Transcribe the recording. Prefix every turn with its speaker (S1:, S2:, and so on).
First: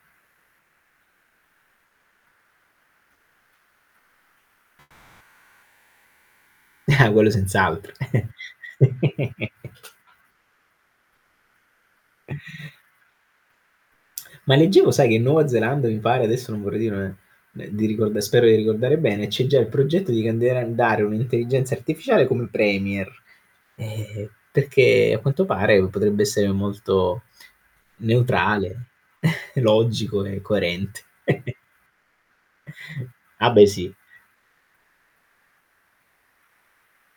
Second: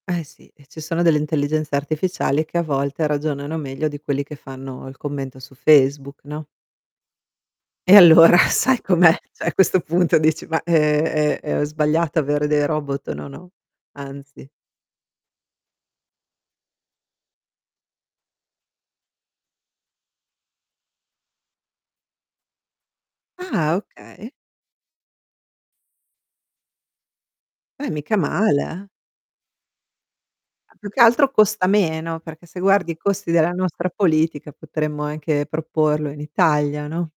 S1: Eh sì, e ci sono delle intelligenze artificiali che a volte ragionano meglio di quelli che fanno il commento su Facebook, no?
S2: Eh, quello senz'altro.
S1: E allora sai com'è? Cioè a questo punto dici, ma ehm ehm ho sbagliato avere dei robot? No no, anzi.
S2: Ma leggevo, sai, che in Nuova Zelanda mi pare, adesso non vorrei dire ne ne di ricord spero di ricordare bene, c'è già il progetto di candidare un'intelligenza artificiale come premier.
S1: Ah,
S2: Eh,
S1: okay.
S2: perché a quanto pare, potrebbe essere molto
S1: Beh, mica male
S2: neutrale,
S1: eh.
S2: logico e
S1: Più
S2: coerente.
S1: che altro costa meno, perché se guardi i costi
S2: Ah
S1: della
S2: beh,
S1: nostra
S2: sì.
S1: politica potremmo anche proporlo in Italia, no?